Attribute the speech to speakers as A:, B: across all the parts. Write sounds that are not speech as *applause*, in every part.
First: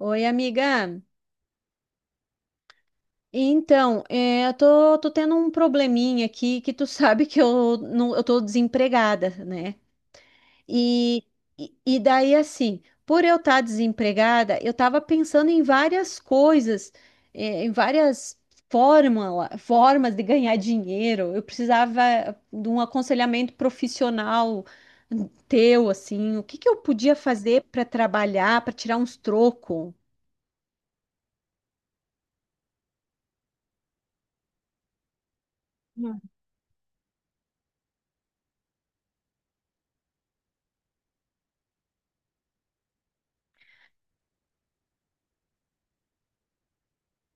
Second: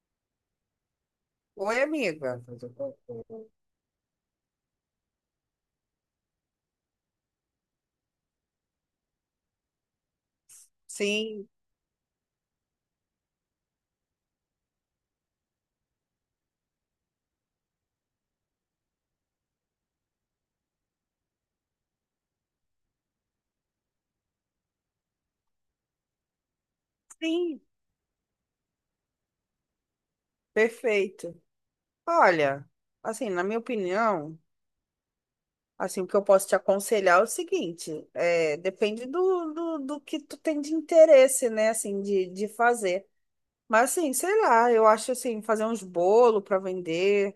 A: Oi, amiga.
B: Oi, amiga.
A: Então, eu tô tendo um probleminha aqui que tu *laughs* sabe que eu, não, eu tô desempregada, né? E,
B: Sim,
A: e daí, assim, por eu estar desempregada, eu tava pensando em várias coisas, em várias formas de ganhar dinheiro. Eu precisava de um aconselhamento profissional teu, assim, o que que eu podia
B: sim,
A: fazer para trabalhar, para tirar uns trocos?
B: perfeito. Olha, assim, na minha opinião, assim, o que eu posso te aconselhar é o seguinte, depende do que tu tem de interesse, né, assim, de fazer. Mas, assim, sei lá, eu acho, assim, fazer uns bolos para vender,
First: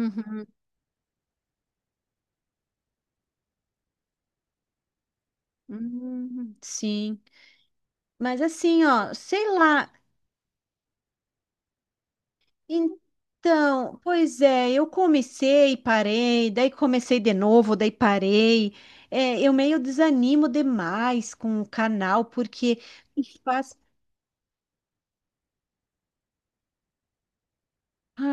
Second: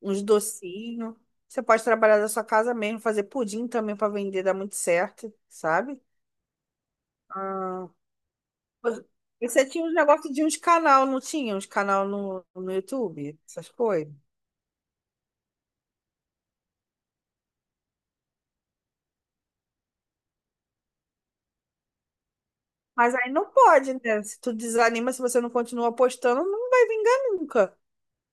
B: uns docinhos. Você pode trabalhar da sua casa mesmo, fazer pudim também para vender, dá muito certo, sabe?
A: Sim.
B: ah
A: Mas assim, ó, sei
B: Você tinha
A: lá.
B: um negócio de uns canal, não tinha? Uns canal no YouTube, essas
A: Então,
B: coisas.
A: pois é, eu comecei, parei, daí comecei de novo, daí parei. É, eu meio desanimo demais com o canal, porque
B: Mas aí não
A: faz.
B: pode, né? Se tu desanima, se você não continua postando, não vai vingar nunca.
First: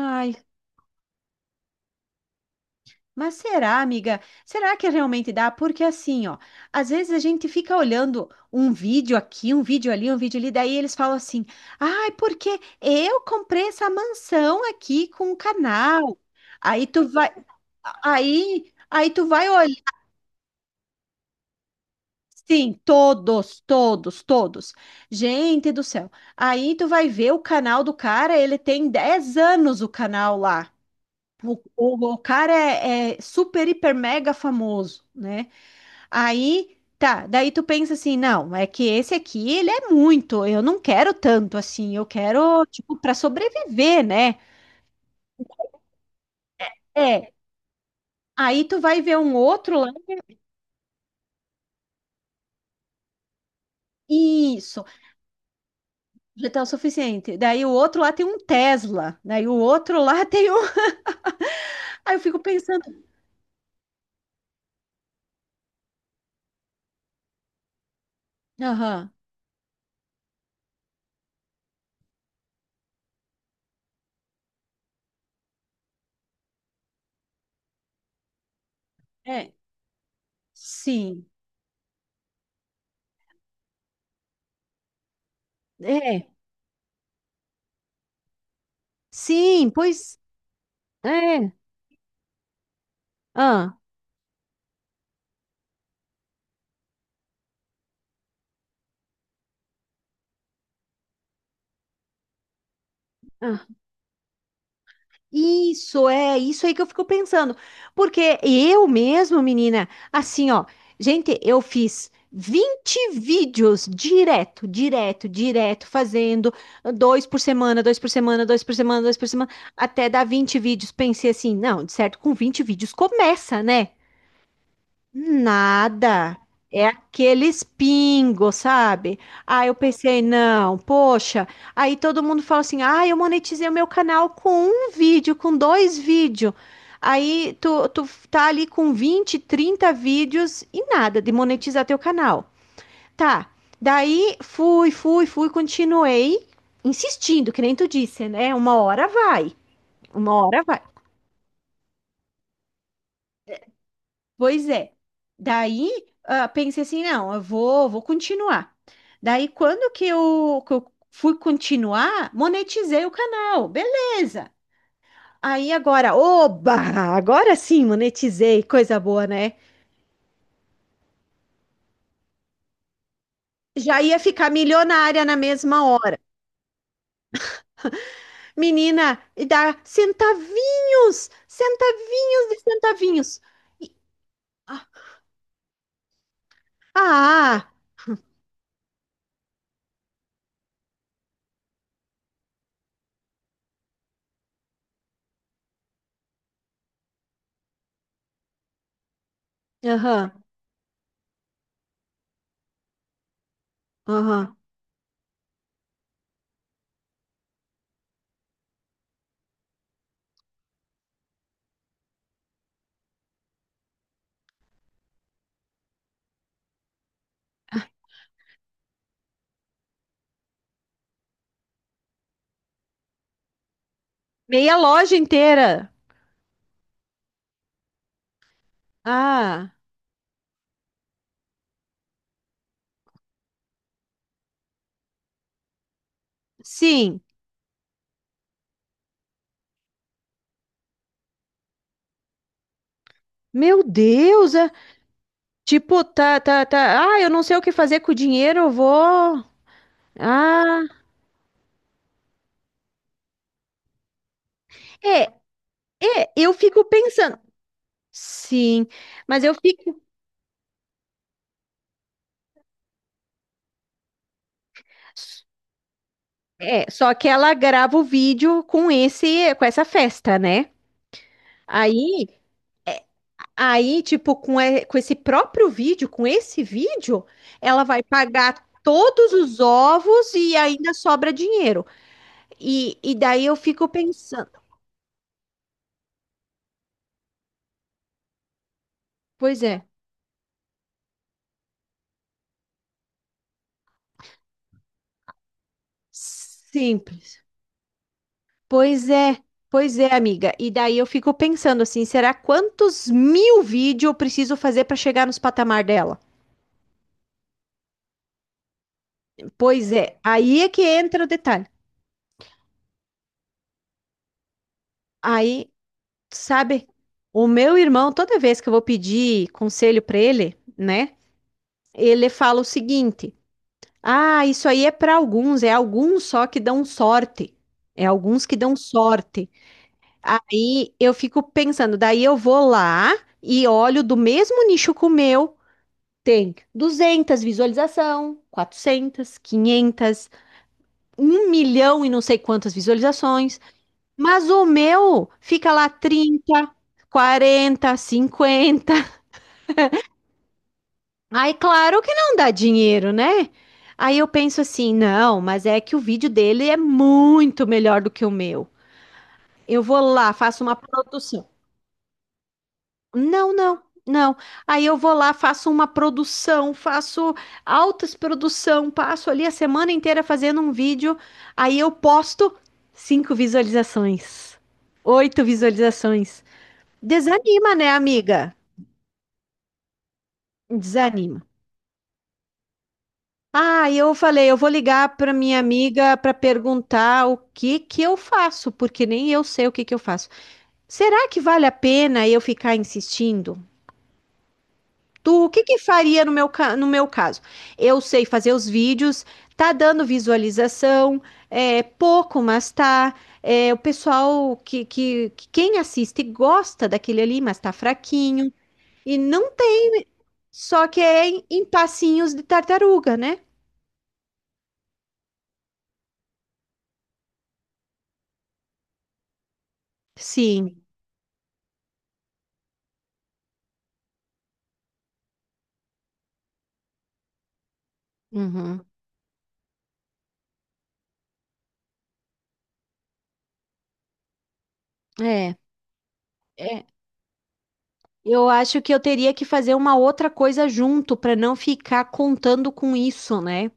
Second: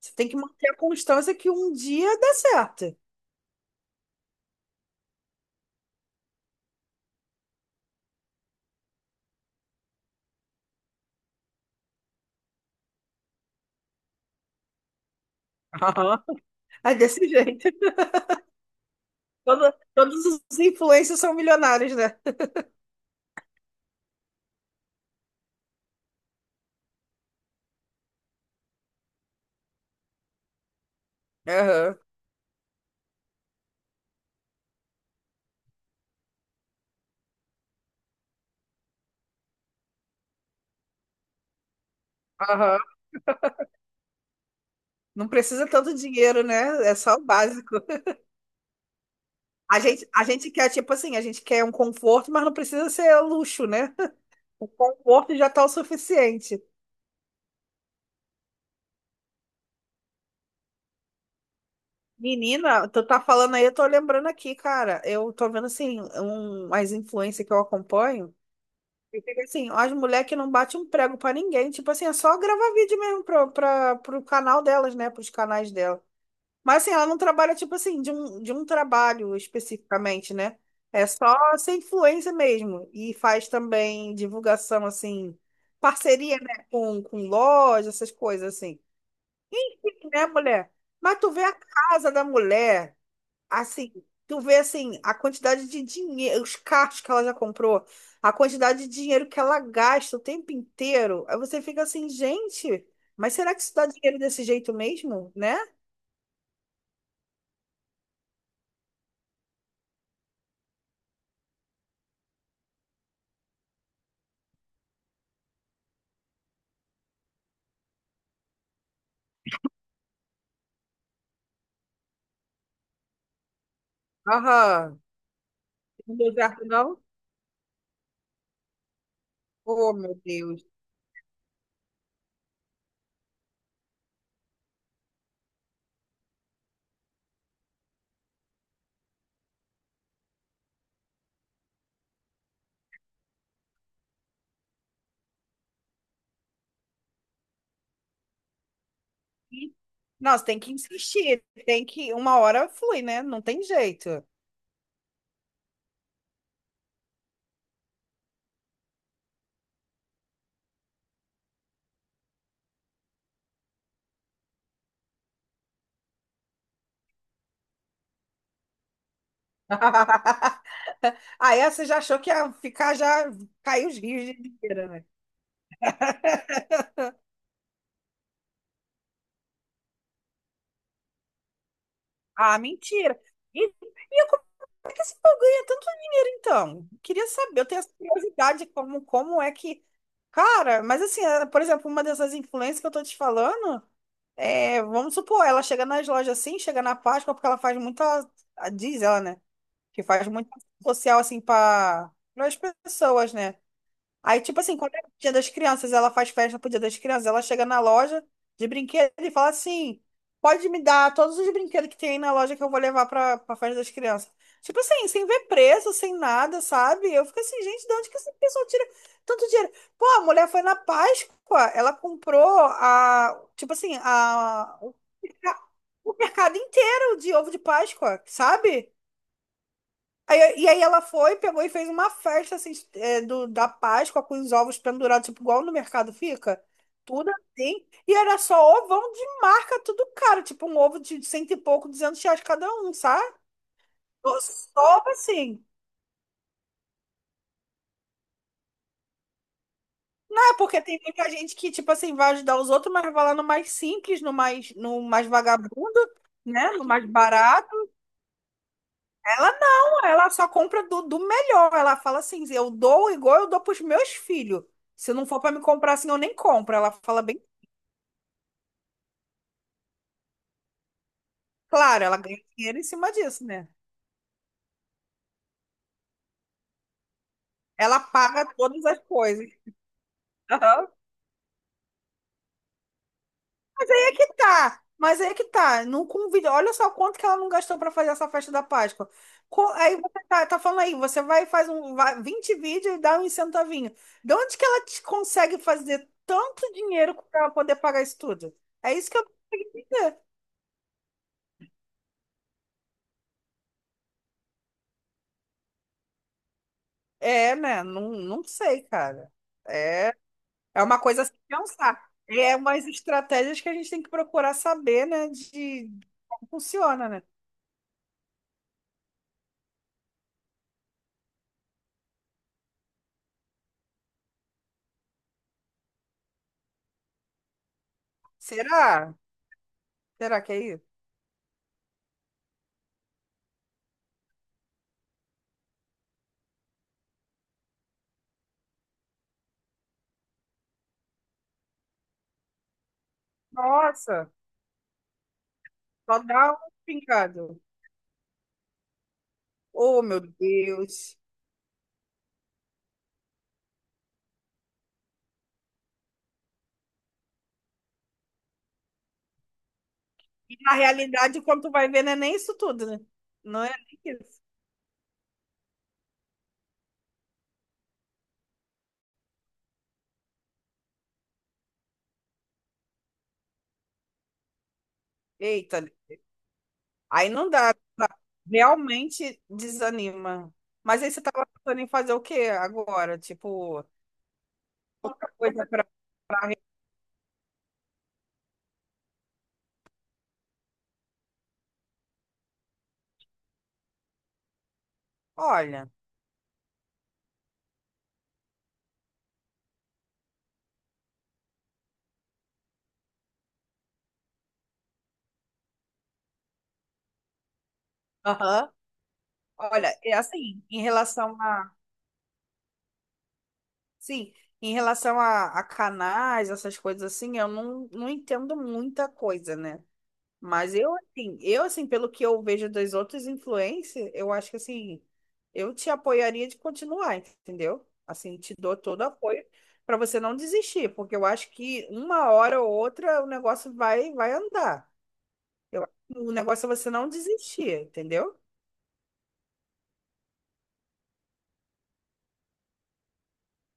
B: Você tem que manter a constância que um dia dá certo.
A: mas será, amiga? Será que realmente dá? Porque assim, ó, às vezes a gente fica olhando um vídeo aqui, um vídeo ali, daí eles falam assim: "Ai, porque eu comprei essa mansão aqui com o canal".
B: Aham. *laughs*
A: Aí
B: É
A: tu vai,
B: desse jeito.
A: aí tu vai olhar,
B: Todos os influencers são milionários, né?
A: sim, todos, todos, todos. Gente do céu. Aí tu vai ver o canal do cara, ele tem 10 anos o canal lá. O,
B: Aham.
A: o, o cara é, super, hiper, mega famoso, né? Aí, tá, daí tu pensa assim, não, é que esse aqui, ele é muito, eu não quero tanto assim, eu quero,
B: Aham.
A: tipo, para sobreviver, né?
B: Não precisa tanto dinheiro, né? É só o
A: É.
B: básico.
A: Aí tu vai ver um outro
B: A
A: lá,
B: gente, a gente quer, tipo assim, a gente quer um conforto, mas não precisa ser luxo, né? O
A: isso,
B: conforto já tá o
A: já
B: suficiente.
A: tá o suficiente. Daí o outro lá tem um Tesla, daí o outro lá tem um. *laughs* Aí eu fico pensando,
B: Menina, tu tá falando aí, eu tô lembrando aqui, cara. Eu tô vendo assim, as influências que eu acompanho.
A: aham,
B: E fica assim, ó, as mulheres que não batem um prego pra ninguém. Tipo assim, é só gravar vídeo mesmo pro canal delas, né? Pros canais dela. Mas assim, ela não trabalha, tipo assim, de um trabalho
A: é,
B: especificamente, né? É só
A: sim,
B: ser influência mesmo. E faz também divulgação, assim,
A: é,
B: parceria, né? Com loja, essas coisas assim.
A: sim, pois,
B: Né, mulher? Mas tu vê
A: é,
B: a casa da mulher.
A: ah,
B: Assim, tu vê assim, a quantidade de dinheiro, os carros que ela já comprou, a quantidade de dinheiro que ela gasta o tempo inteiro. Aí você fica assim, gente, mas será que
A: ah.
B: isso dá dinheiro desse jeito mesmo, né?
A: Isso é, isso aí que eu fico pensando. Porque eu mesmo, menina, assim, ó, gente, eu fiz 20 vídeos direto, direto, direto, fazendo 2 por semana, 2 por semana, 2 por semana, dois por semana, até dar 20 vídeos. Pensei assim, não, de certo, com 20 vídeos começa, né?
B: Aham. Não deu
A: Nada.
B: certo,
A: É
B: não?
A: aqueles pingos, sabe? Aí eu
B: Oh, meu
A: pensei,
B: Deus.
A: não, poxa. Aí todo mundo fala assim: ah, eu monetizei o meu canal com um vídeo, com dois vídeos. Aí tu tá ali com 20 30 vídeos e nada de monetizar teu canal. Tá. Daí fui, continuei insistindo, que nem tu disse, né? Uma hora vai.
B: E- Não, você
A: Uma
B: tem
A: hora
B: que
A: vai.
B: insistir, tem que, uma hora flui, né? Não tem jeito.
A: Pois é. Daí, ah, pensei assim, não, eu vou continuar. Daí, quando que eu fui continuar, monetizei o canal, beleza. Aí agora, oba, agora sim monetizei, coisa boa, né?
B: *laughs* Aí você já achou que ia ficar, já caiu os
A: Já ia
B: rios de
A: ficar
B: dinheiro, né?
A: milionária na mesma hora.
B: *laughs*
A: Menina, e dá centavinhos, centavinhos
B: Ah,
A: de
B: mentira.
A: centavinhos.
B: E, e É que esse povo ganha tanto dinheiro, então. Queria saber, eu
A: Ah,
B: tenho essa curiosidade, como é que. Cara, mas assim, por exemplo, uma dessas influências que eu tô te falando, vamos supor, ela chega nas lojas assim, chega na Páscoa, porque ela faz muita. Diz ela, né? Que faz
A: aham,
B: muito social assim para as pessoas, né? Aí,
A: aham.
B: tipo assim, quando é o Dia das Crianças, ela faz festa pro Dia das Crianças, ela chega na loja de brinquedo e fala assim: pode me dar todos os brinquedos que tem aí na loja que eu vou levar pra festa das crianças. Tipo assim, sem ver preço, sem nada, sabe? Eu fico assim, gente, de onde que essa pessoa tira tanto dinheiro? Pô, a mulher foi na Páscoa, ela comprou a, tipo assim,
A: Meia
B: a,
A: loja
B: merca-
A: inteira.
B: o mercado inteiro de ovo de Páscoa, sabe?
A: Ah,
B: E aí ela foi, pegou e fez uma festa assim, da Páscoa com os ovos pendurados, tipo, igual no mercado fica.
A: sim.
B: Tudo assim. E era só ovão de marca, tudo caro. Tipo, um ovo de cento e pouco, R$ 200 cada um, sabe?
A: Meu
B: Eu
A: Deus, é-
B: só assim.
A: Tipo, tá, tá, tá. Ah, eu não sei o que fazer com o dinheiro, eu vou.
B: Não é porque
A: Ah,
B: tem muita gente que, tipo assim, vai ajudar os outros, mas vai lá no mais simples, no
A: é,
B: mais vagabundo,
A: é, eu
B: né?
A: fico
B: No mais
A: pensando.
B: barato.
A: Sim, mas eu
B: Ela
A: fico.
B: não, ela só compra do melhor. Ela fala assim: eu dou igual eu dou para os meus filhos. Se não for para me comprar assim, eu nem compro.
A: É,
B: Ela
A: só
B: fala
A: que
B: bem
A: ela grava o vídeo com esse, com essa festa, né?
B: claro, ela
A: Aí,
B: ganha dinheiro em cima disso, né?
A: aí, tipo, com esse próprio vídeo, com esse vídeo, ela
B: Ela
A: vai
B: paga
A: pagar
B: todas as
A: todos
B: coisas.
A: os ovos e
B: Aham.
A: ainda sobra dinheiro. E daí eu fico
B: E
A: pensando,
B: tá, mas aí que tá. Não convide. Olha só quanto que ela não gastou para fazer essa festa da Páscoa.
A: pois é,
B: Aí você tá falando aí, você vai e faz um, vai, 20 vídeos e dá um centavinho. De onde que ela te consegue fazer tanto dinheiro
A: simples.
B: para poder pagar isso tudo? É
A: Pois
B: isso que eu
A: é,
B: não consigo
A: pois é,
B: entender.
A: amiga. E daí eu fico pensando assim, será quantos mil vídeos eu preciso fazer para chegar nos patamar dela?
B: É, né? Não, não sei, cara.
A: Pois é,
B: É,
A: aí é que
B: É uma coisa
A: entra
B: a
A: o
B: se
A: detalhe.
B: pensar. É umas estratégias que a gente tem que procurar saber, né?
A: Aí,
B: De como
A: sabe,
B: funciona, né?
A: o meu irmão, toda vez que eu vou pedir conselho para ele, né, ele fala o seguinte: ah, isso aí é para alguns, é alguns só que dão sorte. É alguns que dão
B: Será?
A: sorte.
B: Será que é isso?
A: Aí eu fico pensando, daí eu vou lá e olho do mesmo nicho que o meu tem 200 visualização, 400 500 1 milhão e não sei quantas visualizações,
B: Nossa,
A: mas o meu fica lá
B: só dá um
A: trinta
B: pingado.
A: quarenta cinquenta
B: Oh, meu Deus.
A: Aí, claro que não dá dinheiro, né? Aí eu penso assim, não, mas é que o vídeo dele é muito melhor do que o meu. Eu vou lá,
B: E
A: faço
B: na
A: uma
B: realidade,
A: produção.
B: quando tu vai ver, não é nem isso tudo, né?
A: Não,
B: Não é
A: não,
B: nem
A: não.
B: isso.
A: Aí eu vou lá, faço uma produção, faço altas produção, passo ali a semana inteira fazendo um vídeo, aí eu posto cinco visualizações, oito
B: Eita,
A: visualizações.
B: aí não dá,
A: Desanima, né,
B: tá?
A: amiga?
B: Realmente desanima. Mas aí você
A: Desanima.
B: tava pensando em fazer o quê agora? Tipo,
A: Ah, eu falei, eu vou ligar para minha
B: coisa pra
A: amiga para
B: lá.
A: perguntar o que que eu faço, porque nem eu sei o que que eu faço. Será que vale a pena eu ficar insistindo? Tu, o que que
B: Olha.
A: faria no meu caso? Eu sei fazer os vídeos, tá dando visualização, é pouco, mas tá. É, o pessoal que quem assiste gosta daquele ali, mas tá fraquinho.
B: Aham.
A: E não tem,
B: Olha, é assim, em
A: só que é
B: relação
A: em
B: a.
A: passinhos de tartaruga, né?
B: Sim, em relação a canais, essas coisas assim, eu não entendo muita coisa, né? Mas
A: Sim.
B: eu, assim, pelo que eu vejo das outras influências, eu acho que, assim, eu te apoiaria de continuar, entendeu? Assim, te dou
A: Uhum.
B: todo o apoio para você não desistir, porque eu acho que uma hora ou outra o negócio vai andar.
A: É,
B: Eu, o negócio é
A: é.
B: você não desistir, entendeu?
A: Eu acho que eu teria que fazer uma outra coisa junto para não ficar contando com isso, né?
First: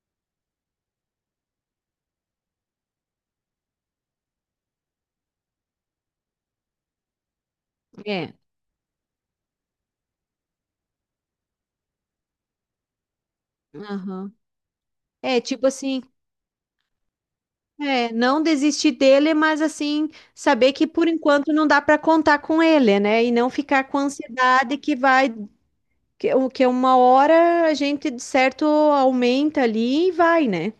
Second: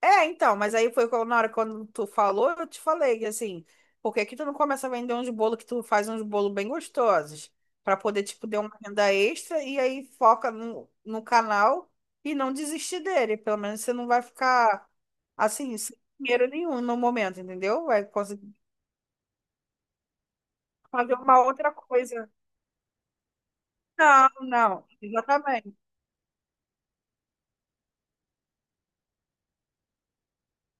B: É, então, mas aí foi na hora quando tu falou, eu te falei que assim, por que que tu não começa a vender uns bolos que tu faz uns bolos bem gostosos, pra poder,
A: É.
B: tipo, ter uma renda extra e aí foca no canal e não desistir dele. Pelo menos você não vai
A: Aham.
B: ficar,
A: É, tipo
B: assim, sem
A: assim.
B: dinheiro nenhum no momento, entendeu? Vai
A: É, não
B: conseguir
A: desistir dele, mas assim, saber que por
B: fazer uma
A: enquanto não
B: outra
A: dá para
B: coisa.
A: contar com ele, né? E não ficar com
B: Não,
A: ansiedade
B: não,
A: que vai,
B: exatamente.
A: que uma hora a gente de certo aumenta ali e vai, né?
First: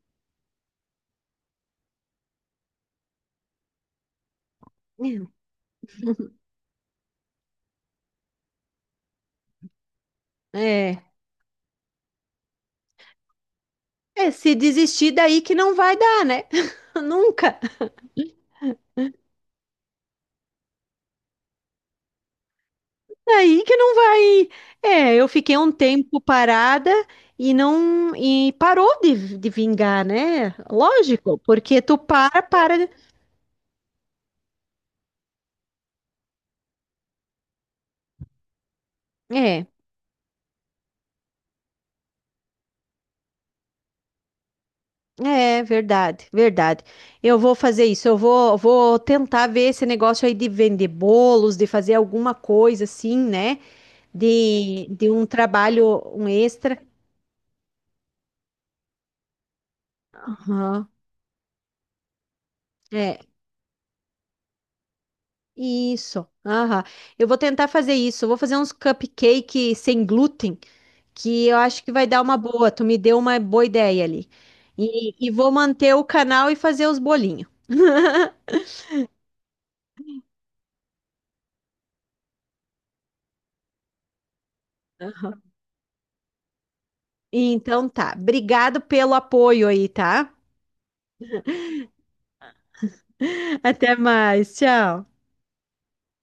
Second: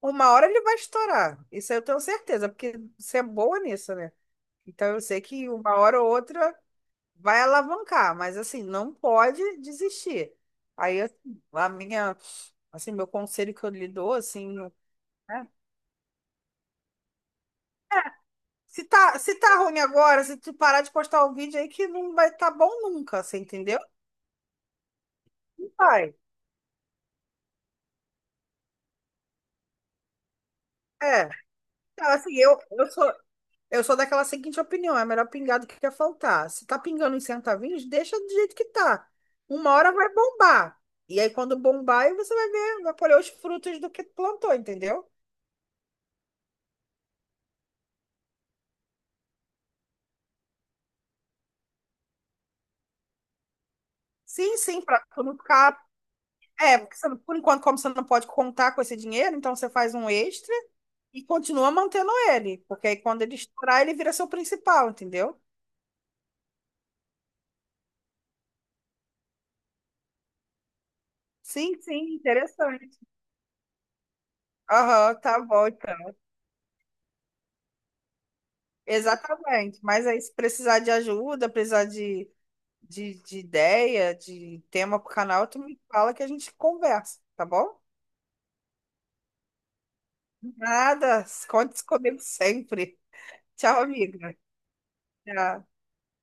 B: Uma hora ele vai estourar, isso eu tenho certeza, porque você é boa nisso, né? Então eu sei que uma hora ou outra, vai alavancar, mas assim, não pode desistir. Aí,
A: É,
B: assim, a minha, assim, meu conselho que eu lhe dou,
A: é,
B: assim,
A: se
B: né?
A: desistir daí
B: É,
A: que não vai dar, né? *laughs* Nunca.
B: Se tá ruim agora, se tu parar de postar o vídeo aí que não vai estar bom nunca, você
A: Daí que
B: entendeu?
A: não vai. É, eu fiquei um
B: Não vai.
A: tempo parada e não e parou de vingar, né?
B: É.
A: Lógico, porque tu
B: Então, assim,
A: para,
B: eu,
A: para.
B: eu sou, eu sou daquela seguinte opinião, é melhor pingar do que quer faltar. Se tá pingando em centavinhos, deixa do jeito que tá.
A: É.
B: Uma hora vai bombar. E aí, quando bombar, aí você vai ver, vai colher os frutos do que tu plantou, entendeu?
A: É verdade, verdade. Eu vou fazer isso. Eu vou tentar ver esse negócio aí de vender bolos, de fazer alguma coisa assim, né?
B: Sim, sim, para
A: De
B: tu
A: um
B: não ficar.
A: trabalho, um extra.
B: É, porque você por enquanto, como você não pode contar com esse dinheiro, então você faz um extra
A: Aham.
B: e continua mantendo ele. Porque aí
A: É,
B: quando ele estourar, ele vira seu principal, entendeu?
A: isso. Aham. Eu vou tentar fazer isso. Eu vou fazer uns cupcake sem glúten, que eu
B: Sim,
A: acho que vai
B: sim,
A: dar uma boa. Tu me
B: interessante.
A: deu uma boa ideia ali.
B: Aham,
A: E
B: tá
A: vou
B: bom,
A: manter o
B: então.
A: canal e fazer os bolinhos.
B: Exatamente. Mas aí, se precisar de ajuda, precisar de ideia, de tema pro canal, tu me fala que a gente conversa, tá bom?
A: Então tá. Obrigado pelo apoio aí, tá?
B: Nada, conte comigo sempre.
A: *laughs*
B: Tchau,
A: Até
B: amiga.
A: mais. Tchau.
B: Tchau.